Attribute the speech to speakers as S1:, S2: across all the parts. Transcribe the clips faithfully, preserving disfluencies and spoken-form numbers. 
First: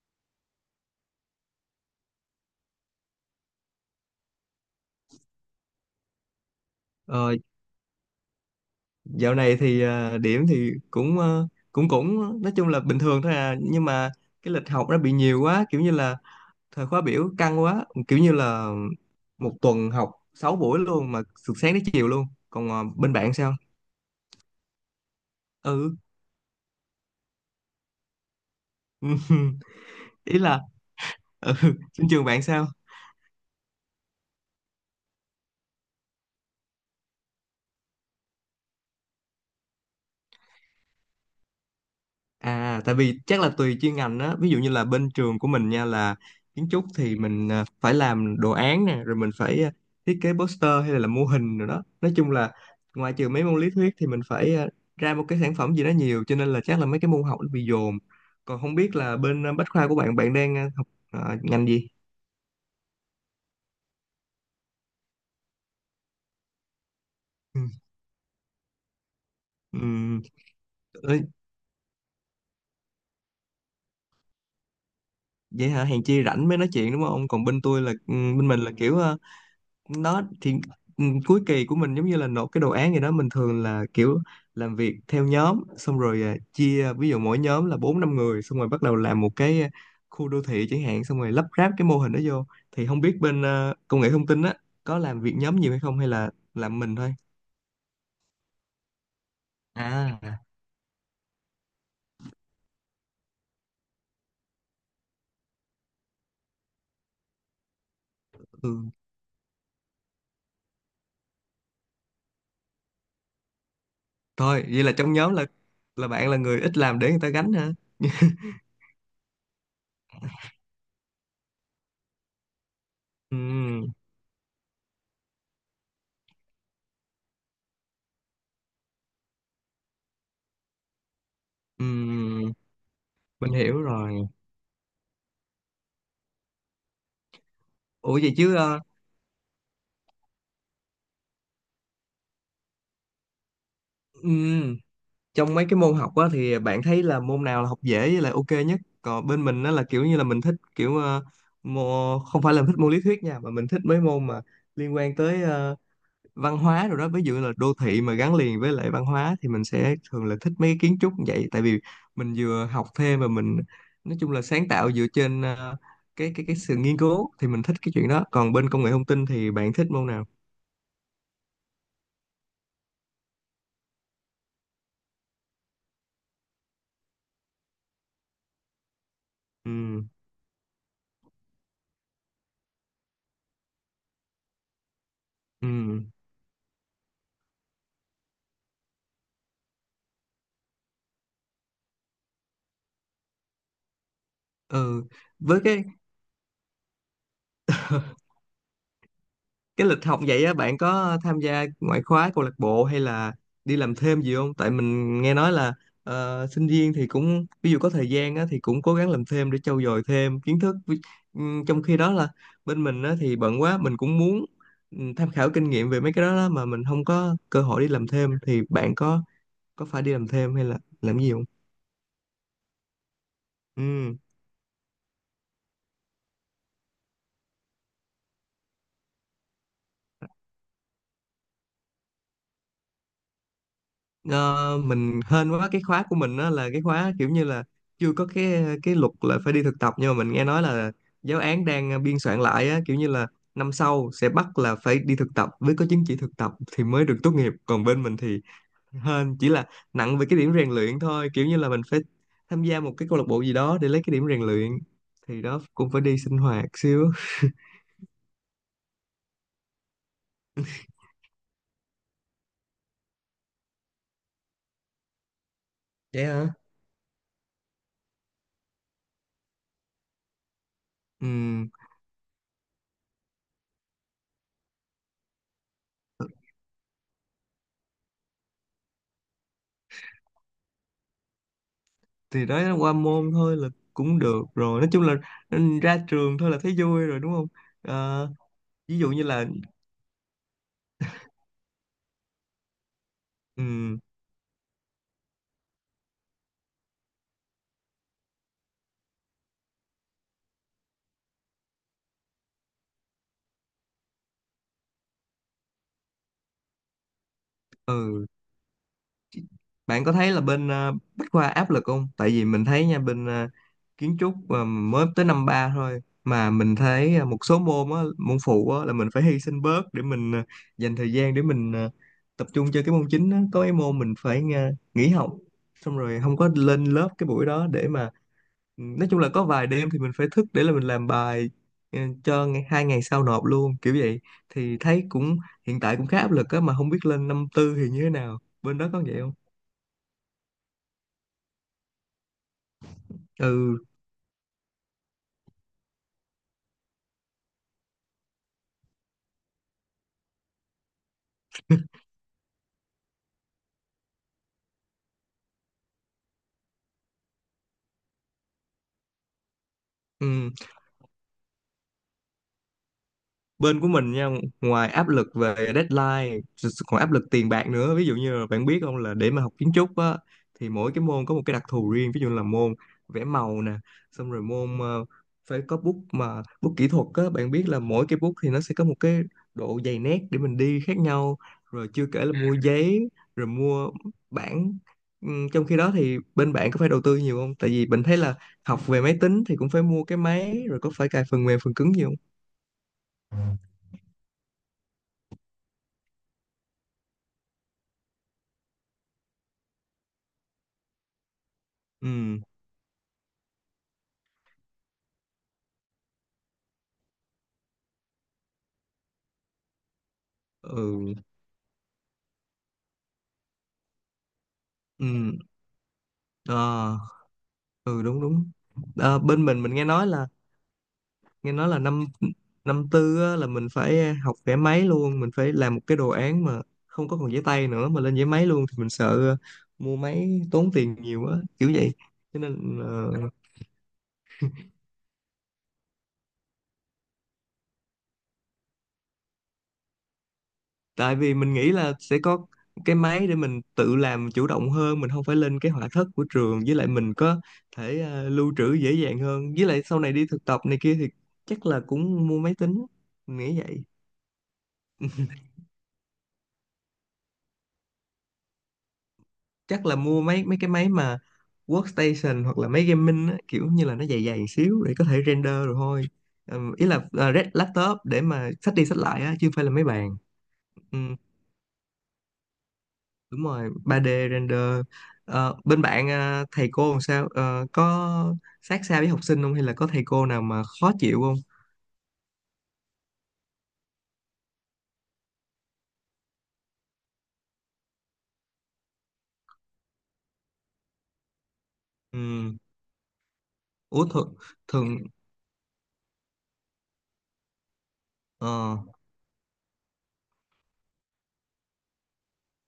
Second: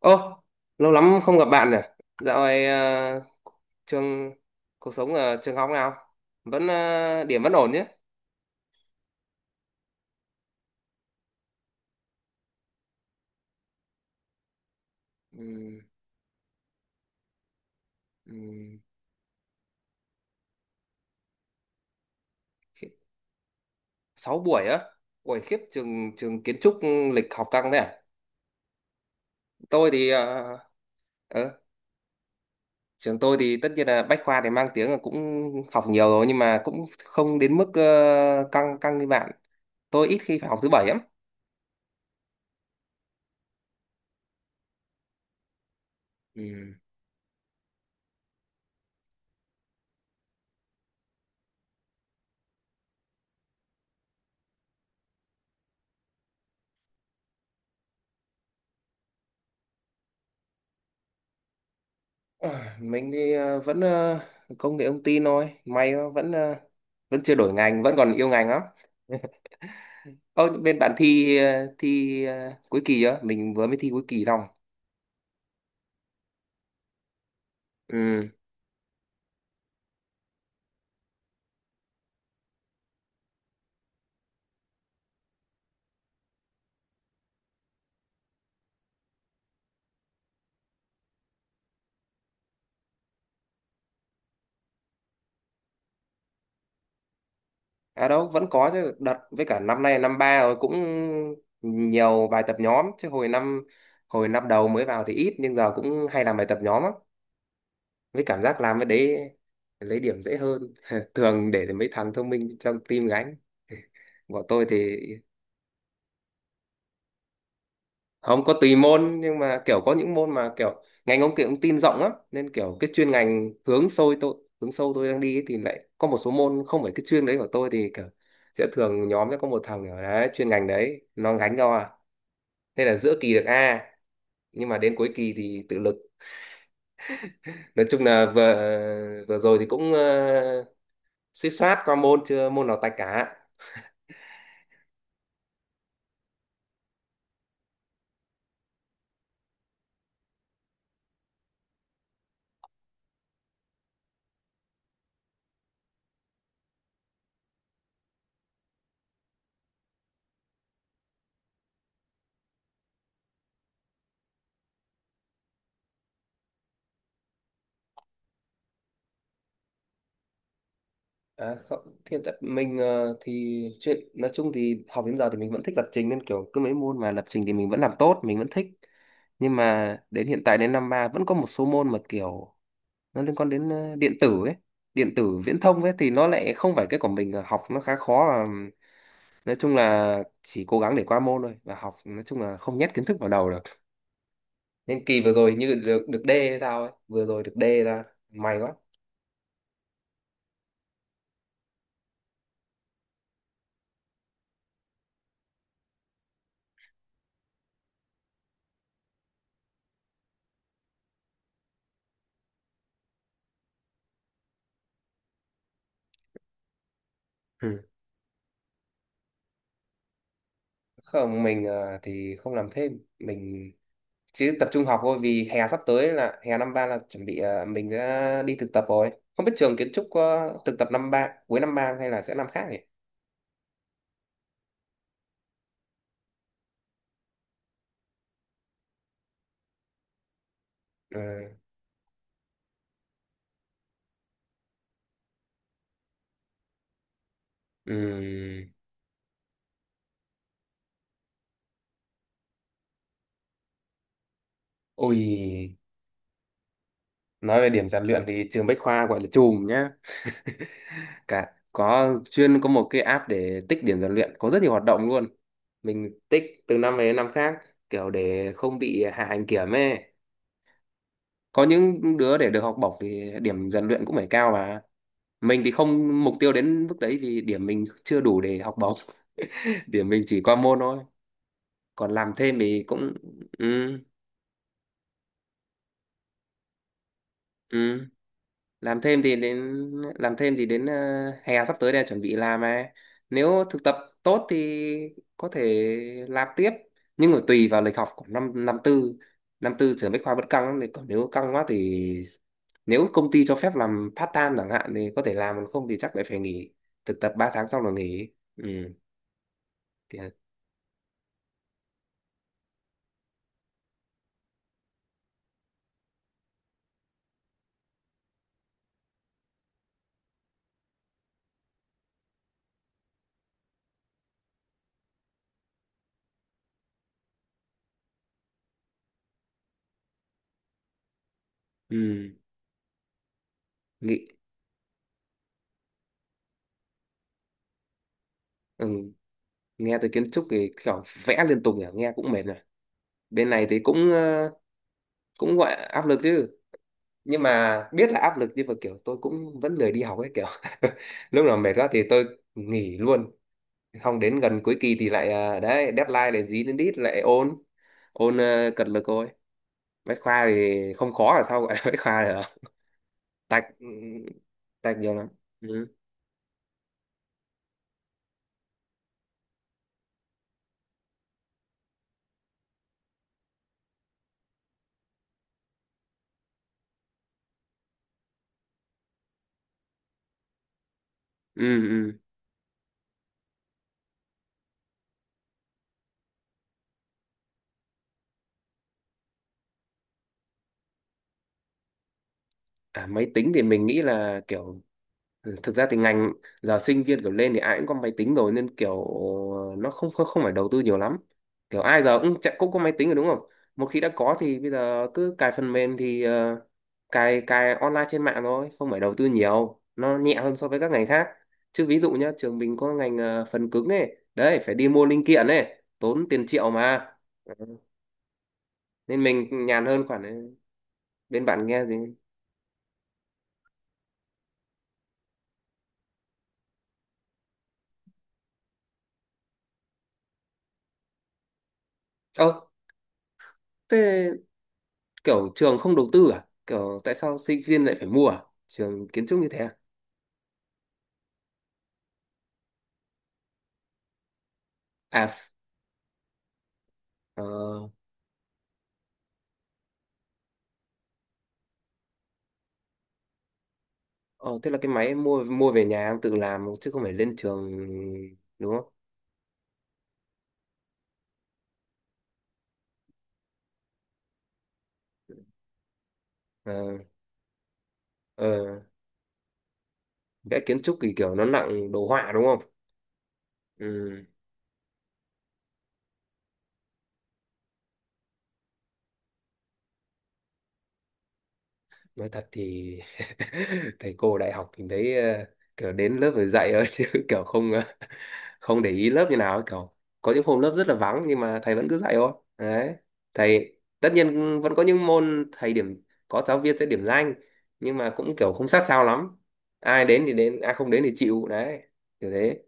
S1: Ô, lâu lắm không gặp bạn rồi. Dạo này ờ, trường, cuộc sống ở trường học nào? Vẫn ờ,
S2: Ờ,
S1: điểm vẫn ổn chứ?
S2: Dạo này thì à, điểm thì cũng ờ, cũng cũng nói chung là bình thường thôi à nhưng mà cái lịch học nó bị nhiều quá,
S1: Ừm,
S2: kiểu như là thời khóa biểu căng quá, kiểu như là
S1: ừm,
S2: một tuần học sáu buổi luôn, mà từ sáng đến chiều luôn. Còn ờ,
S1: khi-
S2: bên bạn sao?
S1: Sáu buổi á. Buổi khiếp,
S2: Ừ.
S1: trường trường kiến trúc lịch học căng thế à? Tôi thì
S2: Ý
S1: ờ,
S2: là, ừ,
S1: ờ,
S2: trên trường bạn sao?
S1: trường tôi thì tất nhiên là Bách Khoa thì mang tiếng là cũng học nhiều rồi, nhưng mà cũng không đến mức ờ, căng căng như bạn. Tôi ít khi phải học thứ bảy lắm.
S2: À, tại vì chắc là tùy chuyên ngành á, ví dụ như là bên trường của mình nha, là kiến
S1: Ừ.
S2: trúc thì mình à, phải làm đồ án nè, rồi mình phải à, thiết kế poster hay là làm mô hình rồi đó. Nói chung là ngoài trừ mấy môn lý thuyết thì mình phải à, ra một cái sản phẩm gì đó nhiều, cho nên là chắc là mấy cái môn học nó bị dồn. Còn không biết là bên à, bách khoa của bạn, bạn đang à, học à, ngành gì?
S1: À, mình thì ờ, vẫn ờ, công nghệ thông tin thôi, may quá, vẫn ờ, vẫn chưa đổi
S2: Ừ.
S1: ngành, vẫn còn yêu ngành lắm.
S2: Ừ.
S1: Ơ, bên bạn
S2: Ê,
S1: thi ờ, thi ờ, cuối kỳ chưa? Mình vừa mới thi cuối kỳ xong.
S2: vậy hả, hèn chi rảnh mới nói chuyện đúng không? Còn bên tôi là, ừ,
S1: Ừ,
S2: bên mình là kiểu à, nó thì ừ, cuối kỳ của mình giống như là nộp cái đồ án gì đó, mình thường là kiểu làm việc theo nhóm, xong rồi à, chia, ví dụ mỗi nhóm là bốn năm người, xong rồi bắt đầu làm một cái à, khu đô thị chẳng hạn, xong rồi lắp ráp cái mô hình đó vô. Thì không biết bên à, công nghệ thông tin á, có làm việc nhóm nhiều hay không, hay là làm mình thôi?
S1: à, đâu vẫn có chứ, đợt với cả năm nay là năm ba
S2: À.
S1: rồi cũng nhiều bài tập nhóm chứ hồi năm hồi năm đầu mới vào thì ít, nhưng giờ cũng hay làm bài tập nhóm lắm. Với cảm giác làm
S2: Ừ.
S1: cái đấy lấy điểm dễ hơn thường để mấy thằng thông minh trong team gánh. Bọn
S2: Thôi
S1: tôi
S2: vậy là
S1: thì
S2: trong nhóm là là bạn là người ít làm để người ta gánh hả?
S1: không có, tùy môn, nhưng mà kiểu có những môn mà kiểu ngành ông kia cũng tin rộng lắm, nên kiểu cái chuyên ngành hướng
S2: Ừ.
S1: sâu tôi hướng sâu tôi đang đi ấy, thì lại có một số môn không phải cái chuyên đấy của tôi thì kiểu sẽ thường nhóm sẽ có một thằng ở đấy chuyên ngành đấy nó gánh cho,
S2: Ừ.
S1: à nên là giữa kỳ được
S2: Mình hiểu
S1: A,
S2: rồi.
S1: nhưng mà đến cuối kỳ thì tự lực. Nói chung
S2: Ủa
S1: là
S2: vậy
S1: vừa
S2: chứ, ờ,
S1: vừa rồi thì cũng uh, suýt soát qua môn, chưa môn nào tạch cả.
S2: ừ, trong mấy cái môn học á, thì bạn thấy là môn nào là học dễ với lại ok nhất? Còn bên mình nó là kiểu như là mình thích kiểu, ờ, mô, không phải là thích môn lý thuyết nha, mà mình thích mấy môn mà liên quan tới ờ, văn hóa rồi đó. Ví dụ là đô thị mà gắn liền với lại văn hóa thì mình sẽ thường là thích mấy cái kiến trúc như vậy, tại vì mình vừa học thêm và mình nói chung là sáng tạo dựa trên ờ, cái cái cái sự nghiên cứu, thì mình thích cái chuyện đó. Còn bên công nghệ thông tin thì bạn thích môn nào?
S1: À, không, thì hiện tại mình ờ, thì chuyện nói chung thì học đến giờ thì mình vẫn thích lập trình, nên kiểu cứ mấy môn mà lập trình thì mình vẫn làm tốt, mình vẫn thích. Nhưng mà
S2: Ừ.
S1: đến hiện tại, đến năm ba vẫn có một số môn mà kiểu nó liên quan đến ờ, điện tử ấy, điện tử viễn
S2: Ừ.
S1: thông ấy, thì nó lại không phải cái của mình, ờ, học nó khá khó, và nói chung là chỉ cố gắng để qua môn thôi, và học nói chung là không nhét kiến thức vào đầu được. Nên
S2: Ừ.
S1: kỳ vừa rồi
S2: Với
S1: như
S2: cái
S1: được được D hay sao ấy, vừa rồi được D ra, may quá.
S2: cái lịch học vậy á, bạn có tham gia ngoại khóa, câu lạc bộ hay là đi làm thêm gì không? Tại mình nghe nói là ờ, sinh viên thì cũng, ví dụ có thời gian á, thì cũng cố gắng làm thêm để trau dồi thêm kiến thức. Ví- ừm, trong khi đó là bên mình á, thì bận quá, mình cũng muốn ừm, tham khảo kinh nghiệm về mấy cái đó đó, mà mình không có cơ hội
S1: Ừ.
S2: đi làm thêm. Thì bạn có có phải đi làm thêm hay là làm gì
S1: Không,
S2: không?
S1: mình ờ, thì không làm thêm. Mình
S2: Ừ.
S1: chứ tập trung học thôi, vì hè sắp tới là hè năm ba là chuẩn bị ờ, mình đã đi thực tập rồi. Không biết trường kiến trúc có thực tập năm ba, cuối năm ba hay là sẽ năm khác nhỉ?
S2: Ờ, mình hên quá, cái khóa của mình đó là cái khóa kiểu như là chưa có cái cái luật là phải đi thực tập, nhưng mà mình nghe nói là
S1: Ừ.
S2: giáo án đang ờ, biên soạn lại á, kiểu như là năm sau sẽ bắt là phải đi thực tập, với có chứng chỉ thực tập thì mới được tốt nghiệp. Còn bên mình thì
S1: Ừm.
S2: hên chỉ là nặng về cái điểm rèn luyện thôi, kiểu như là mình phải tham gia một cái câu lạc bộ gì đó để lấy cái điểm rèn luyện, thì đó,
S1: Ôi,
S2: cũng phải đi sinh hoạt xíu.
S1: nói về điểm rèn luyện thì trường Bách Khoa gọi là chùm nhá. Cả có chuyên có một cái app để tích điểm rèn luyện, có rất nhiều hoạt động luôn, mình
S2: Vậy
S1: tích
S2: hả.
S1: từ năm này đến năm khác, kiểu để không bị hạ hành kiểm ấy.
S2: Ừ,
S1: Có những đứa để được học bổng thì điểm rèn luyện cũng phải cao, mà mình thì không mục tiêu đến mức đấy vì điểm mình chưa đủ để học bổng. Điểm mình chỉ qua môn thôi. Còn làm
S2: thì
S1: thêm
S2: đó,
S1: thì
S2: qua
S1: cũng
S2: môn thôi
S1: ừ,
S2: là cũng được rồi, nói chung là, ừ, ra trường thôi là thấy vui rồi đúng không.
S1: ừ,
S2: Ờ, Ví
S1: làm
S2: dụ
S1: thêm
S2: như
S1: thì
S2: là,
S1: đến làm thêm thì đến ờ, hè sắp tới đây chuẩn bị làm, mà nếu thực tập
S2: ừ,
S1: tốt thì có thể làm tiếp. Nhưng mà tùy vào lịch học của năm năm tư. Năm tư trường Bách Khoa vẫn căng lắm, thì còn nếu căng quá thì nếu công ty cho phép làm part time chẳng hạn thì có thể làm, còn không thì chắc lại phải nghỉ. Thực tập ba tháng xong là
S2: ừ
S1: nghỉ. Ừ.
S2: bạn có
S1: thì-
S2: thấy là bên ờ, Bách Khoa áp lực không? Tại vì mình thấy nha, bên ờ, kiến trúc mà mới tới năm ba thôi mà mình thấy, ờ, một số môn á, môn phụ á, là mình phải hy sinh bớt để mình ờ, dành thời gian để mình ờ, tập trung cho cái môn chính á. Có cái môn mình phải ờ, nghỉ học, xong rồi không có lên lớp cái buổi đó để mà, nói chung là có vài đêm thì mình phải thức để là mình làm bài ừ,
S1: ừ.
S2: cho ngày, hai ngày sau nộp luôn, kiểu
S1: Nghĩ
S2: vậy. Thì thấy cũng, hiện tại cũng khá áp lực á, mà không biết lên năm tư thì như thế nào, bên
S1: ừ,
S2: đó có vậy không.
S1: nghe tới kiến trúc thì kiểu vẽ liên tục nhỉ, nghe cũng mệt rồi. Bên này
S2: Ừ.
S1: thì cũng ờ, cũng gọi là áp lực chứ. Nhưng mà biết là áp lực, nhưng mà kiểu tôi cũng vẫn lười đi học ấy, kiểu lúc nào mệt quá thì tôi nghỉ luôn, không đến gần cuối kỳ thì lại ờ, đấy, deadline để dí đến đít lại ôn, ôn ờ, cật lực thôi. Bách Khoa
S2: Ừ.
S1: thì không khó là sao gọi là Bách Khoa được. Tạch,
S2: Bên
S1: ừ,
S2: của mình nha, ngoài
S1: tạch
S2: áp
S1: nhiều lắm.
S2: lực về
S1: Ừ.
S2: deadline còn áp lực tiền bạc nữa. Ví dụ như là bạn biết không, là để mà học kiến trúc á, thì mỗi cái môn có một cái đặc thù riêng. Ví dụ là môn vẽ màu nè, xong rồi môn ờ, phải có bút, mà bút kỹ thuật á, bạn biết là mỗi cái bút thì nó sẽ có một cái độ dày nét để mình đi khác nhau,
S1: Ừ,
S2: rồi chưa
S1: ừ.
S2: kể là, Ừ, mua giấy, rồi mua bảng. Ừm, trong khi đó thì bên bạn có phải đầu tư nhiều không? Tại vì mình thấy là học về máy tính thì cũng phải mua cái máy, rồi có phải cài phần mềm, phần cứng nhiều không?
S1: À, máy tính thì mình nghĩ là kiểu ừ, thực ra thì ngành giờ sinh viên kiểu lên thì ai cũng có máy tính rồi, nên kiểu nó không không, không phải đầu tư nhiều lắm. Kiểu ai giờ cũng
S2: Ừ.
S1: chạy- cũng có máy tính rồi đúng không? Một khi đã có thì bây giờ cứ cài phần mềm thì ờ, cài cài online trên mạng thôi, không phải đầu tư nhiều, nó nhẹ hơn so với các ngành
S2: Ừ.
S1: khác. Chứ ví dụ nhá, trường mình có ngành ờ, phần cứng ấy đấy, phải đi mua linh
S2: Ừ.
S1: kiện ấy tốn tiền
S2: Ờ.
S1: triệu mà. Ừ.
S2: Ừ, đúng đúng. Ờ,
S1: Nên
S2: bên mình
S1: mình
S2: mình nghe
S1: nhàn hơn
S2: nói
S1: khoản
S2: là,
S1: ấy. Bên
S2: nghe
S1: bạn
S2: nói là
S1: nghe gì?
S2: năm, năm tư á, là mình phải học vẽ máy luôn, mình phải làm một cái đồ án mà không có còn giấy tay nữa mà lên giấy máy luôn. Thì mình sợ ờ, mua máy tốn tiền nhiều á, kiểu vậy. Cho
S1: Ờ,
S2: nên, ờ,
S1: thế kiểu trường không đầu tư à, kiểu tại sao sinh viên lại phải mua à, trường kiến trúc như thế à?
S2: tại vì mình nghĩ là sẽ có cái máy để mình tự làm chủ động hơn, mình không
S1: à
S2: phải
S1: ph-
S2: lên cái họa thất của trường, với lại mình có
S1: ờ,
S2: thể ờ, lưu trữ dễ dàng hơn. Với lại sau này đi thực tập này kia thì chắc là cũng mua máy tính, mình nghĩ vậy.
S1: ờ, thế là cái máy em mua, mua về nhà em tự làm chứ không phải lên trường đúng không?
S2: Chắc là mua mấy mấy cái máy mà workstation hoặc là máy gaming á, kiểu như là nó dày dày xíu để có thể render rồi thôi.
S1: Ờ,
S2: Ừm, ý là à, red- laptop để mà xách
S1: ờ,
S2: đi xách lại á, chứ không phải là máy bàn.
S1: vẽ kiến trúc thì
S2: Ừm,
S1: kiểu nó nặng đồ họa đúng không?
S2: Đúng rồi,
S1: Ừ,
S2: ba đê render. Ờ, bên bạn, à, thầy cô làm sao? Ờ, có sát sao với học sinh không, hay là có thầy cô nào mà khó chịu không?
S1: nói thật thì thầy cô đại học mình thấy ờ, kiểu đến lớp rồi dạy thôi chứ, kiểu không ờ, không để ý lớp như nào ấy cậu. Có những hôm lớp rất là vắng nhưng mà thầy vẫn cứ dạy thôi,
S2: Ừm,
S1: đấy. Thầy
S2: Ủa
S1: tất
S2: thường,
S1: nhiên vẫn có
S2: thường
S1: những môn thầy điểm, có giáo viên sẽ điểm danh, nhưng mà cũng kiểu không
S2: ờ,
S1: sát sao lắm. Ai đến thì đến, ai không đến thì chịu đấy, kiểu thế.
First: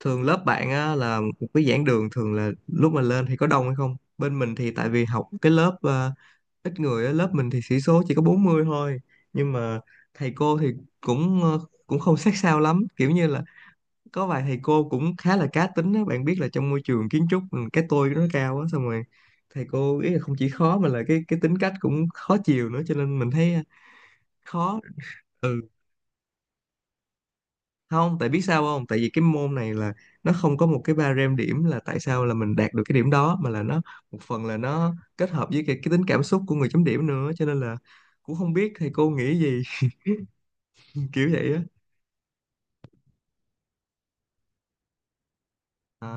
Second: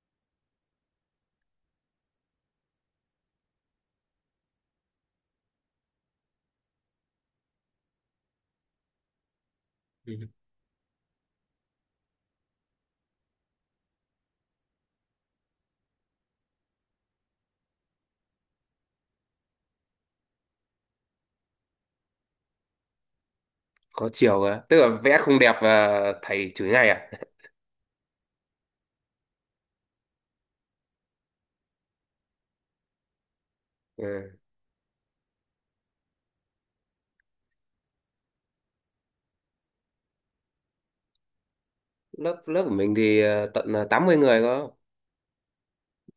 S2: thường lớp bạn á, là một cái giảng đường, thường là lúc mà lên thì có đông hay không? Bên mình thì tại vì học cái lớp ờ, ít người á, lớp mình thì sĩ số chỉ có bốn mươi thôi, nhưng mà
S1: Ừ.
S2: thầy cô thì cũng ờ, cũng không sát sao lắm, kiểu như là có vài thầy cô cũng khá là cá tính á. Bạn biết là trong môi trường kiến trúc, ừ, cái tôi nó cao á, xong rồi thầy cô ý là không chỉ khó mà là cái cái tính cách cũng khó chiều nữa, cho nên mình thấy ờ,
S1: Có chiều cơ, tức
S2: khó.
S1: là vẽ không đẹp
S2: Ừ,
S1: và thầy chửi ngay à?
S2: không, tại biết sao không, tại vì cái môn này là nó không có một cái ba rem điểm là tại sao là mình đạt được cái điểm đó, mà là nó một
S1: Ừ.
S2: phần là nó kết hợp với cái, cái tính cảm xúc của người chấm điểm nữa, cho nên là cũng không biết thầy cô nghĩ gì, kiểu vậy á.
S1: lớp lớp của mình thì ờ, tận ờ, tám mươi người cơ.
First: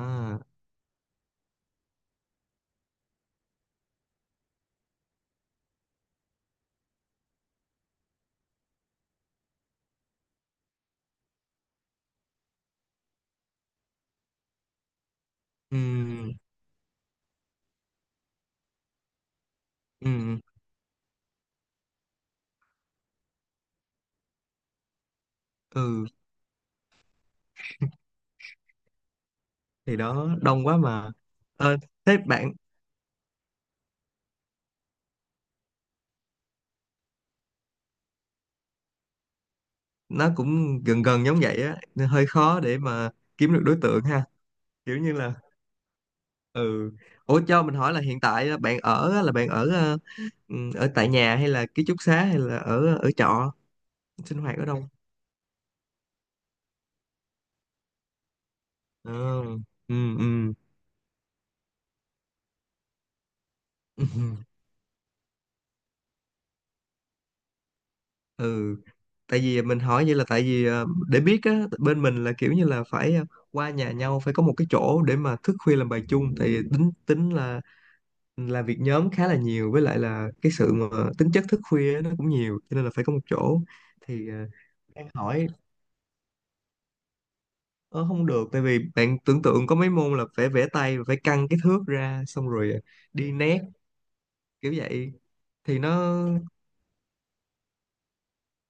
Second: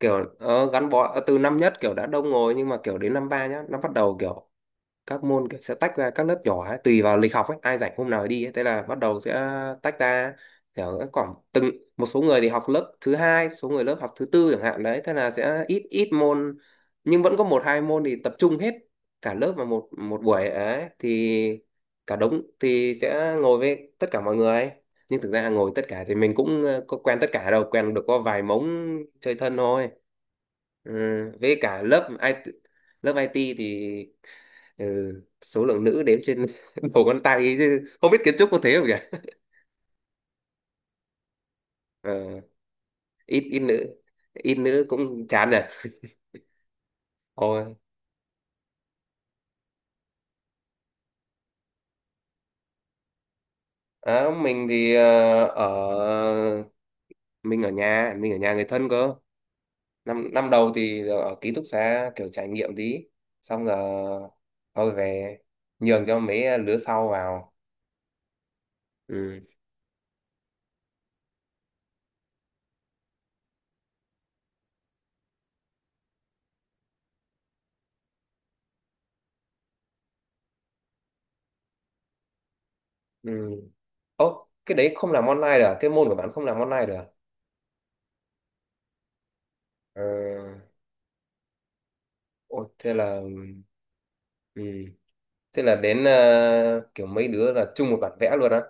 S1: Kiểu ờ, gắn bó ờ, từ năm nhất kiểu đã đông rồi, nhưng mà kiểu đến năm ba nhá nó bắt đầu kiểu các môn kiểu sẽ tách ra các lớp nhỏ ấy, tùy vào lịch học ấy, ai rảnh hôm nào đi ấy. Thế là bắt đầu sẽ tách ra, kiểu các khoảng từng, một số người thì học lớp thứ hai, số người lớp học thứ tư chẳng hạn đấy, thế là sẽ ít ít
S2: Ừm.
S1: môn. Nhưng vẫn có một hai môn thì tập trung hết cả lớp vào một một
S2: Ừm.
S1: buổi ấy, thì cả đống thì sẽ ngồi với tất cả mọi người. Nhưng thực ra ngồi tất cả
S2: Ừ,
S1: thì mình cũng ờ, có quen tất cả đâu, quen được có vài mống chơi thân thôi.
S2: thì đó, đông quá
S1: Ừ,
S2: mà.
S1: với
S2: Ờ,
S1: cả lớp
S2: Thế
S1: i ti,
S2: bạn,
S1: lớp i ti thì ừ, số lượng nữ đếm trên đầu ngón tay ấy, chứ không biết kiến trúc có thế không nhỉ?
S2: nó cũng gần gần giống vậy á, nên
S1: Ờ,
S2: hơi khó để mà
S1: ít,
S2: kiếm
S1: ít
S2: được đối
S1: nữ,
S2: tượng ha,
S1: ít nữ
S2: kiểu như
S1: cũng
S2: là,
S1: chán rồi.
S2: ừ. Ủa cho mình
S1: Ôi,
S2: hỏi là hiện tại á, bạn ở á, là bạn ở ờ, ừm, ở tại nhà hay là ký túc xá hay là ở ờ, ở trọ,
S1: à,
S2: sinh hoạt ở
S1: mình
S2: đâu?
S1: thì ờ, ở mình ở nhà, mình ở nhà người thân
S2: Ừ.
S1: cơ.
S2: Ừ.
S1: Năm năm
S2: Ừ.
S1: đầu thì ở ký túc xá kiểu trải nghiệm tí, xong rồi thôi về, nhường cho mấy lứa sau vào.
S2: Ừ.
S1: Ừ,
S2: Tại vì mình hỏi vậy là tại vì ờ, để biết á, bên mình là kiểu như là phải ờ, qua nhà nhau, phải có một cái chỗ để mà thức khuya làm bài chung, tại vì tính tính là là việc nhóm khá là nhiều, với lại là cái sự mà tính chất thức khuya á, nó cũng nhiều cho nên là phải có một
S1: ừ.
S2: chỗ. Thì, ờ,
S1: Ố, cái đấy
S2: đang
S1: không làm
S2: hỏi,
S1: online được à? Cái môn của bạn không làm online được à?
S2: ờ, không được. Tại vì bạn tưởng tượng có mấy
S1: Ờ,
S2: môn là phải vẽ tay, phải căng cái thước ra, xong
S1: ôi
S2: rồi ờ,
S1: thế là
S2: đi nét,
S1: ừ.
S2: kiểu vậy.
S1: Thế là
S2: Thì
S1: đến
S2: nó,
S1: ờ, kiểu mấy đứa là chung một bản vẽ luôn á.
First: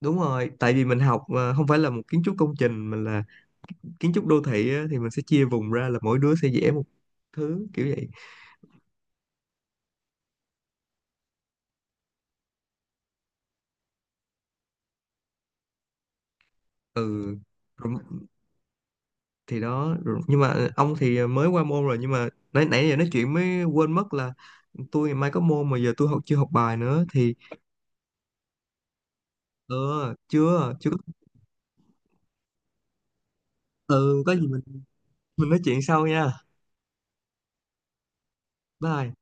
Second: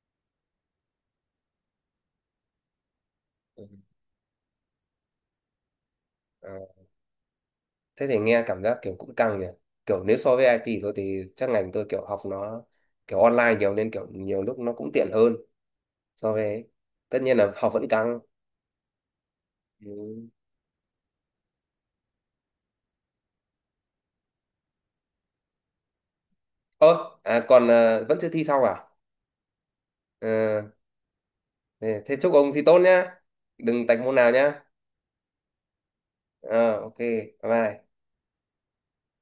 S2: đúng rồi, tại vì mình học ờ, không phải là một kiến trúc công trình mà là
S1: Ừ.
S2: kiến trúc đô thị á, thì mình sẽ chia vùng ra là mỗi đứa sẽ
S1: Ờ,
S2: vẽ một thứ, kiểu
S1: thế
S2: vậy.
S1: thì nghe cảm giác kiểu cũng căng nhỉ. Kiểu nếu so với i ti thì tôi thì chắc ngành tôi kiểu học nó kiểu online nhiều, nên kiểu nhiều lúc nó cũng tiện hơn so với ấy. Tất
S2: Ừ.
S1: nhiên là học vẫn
S2: Rồi,
S1: căng.
S2: thì đó rồi,
S1: Ừ.
S2: nhưng mà ông thì mới qua môn rồi, nhưng mà nãy nãy giờ nói chuyện mới quên mất là tôi ngày mai có môn mà giờ tôi học, chưa học bài nữa
S1: Ơ,
S2: thì,
S1: à, còn ờ, vẫn chưa thi xong à?
S2: ờ
S1: Ờ,
S2: chưa, chưa.
S1: thế thế chúc ông thi tốt nhá. Đừng tạch môn
S2: Ừ,
S1: nào
S2: có gì mình
S1: nhá.
S2: mình nói chuyện sau nha.
S1: Ờ, ok, bye bye.
S2: Bye.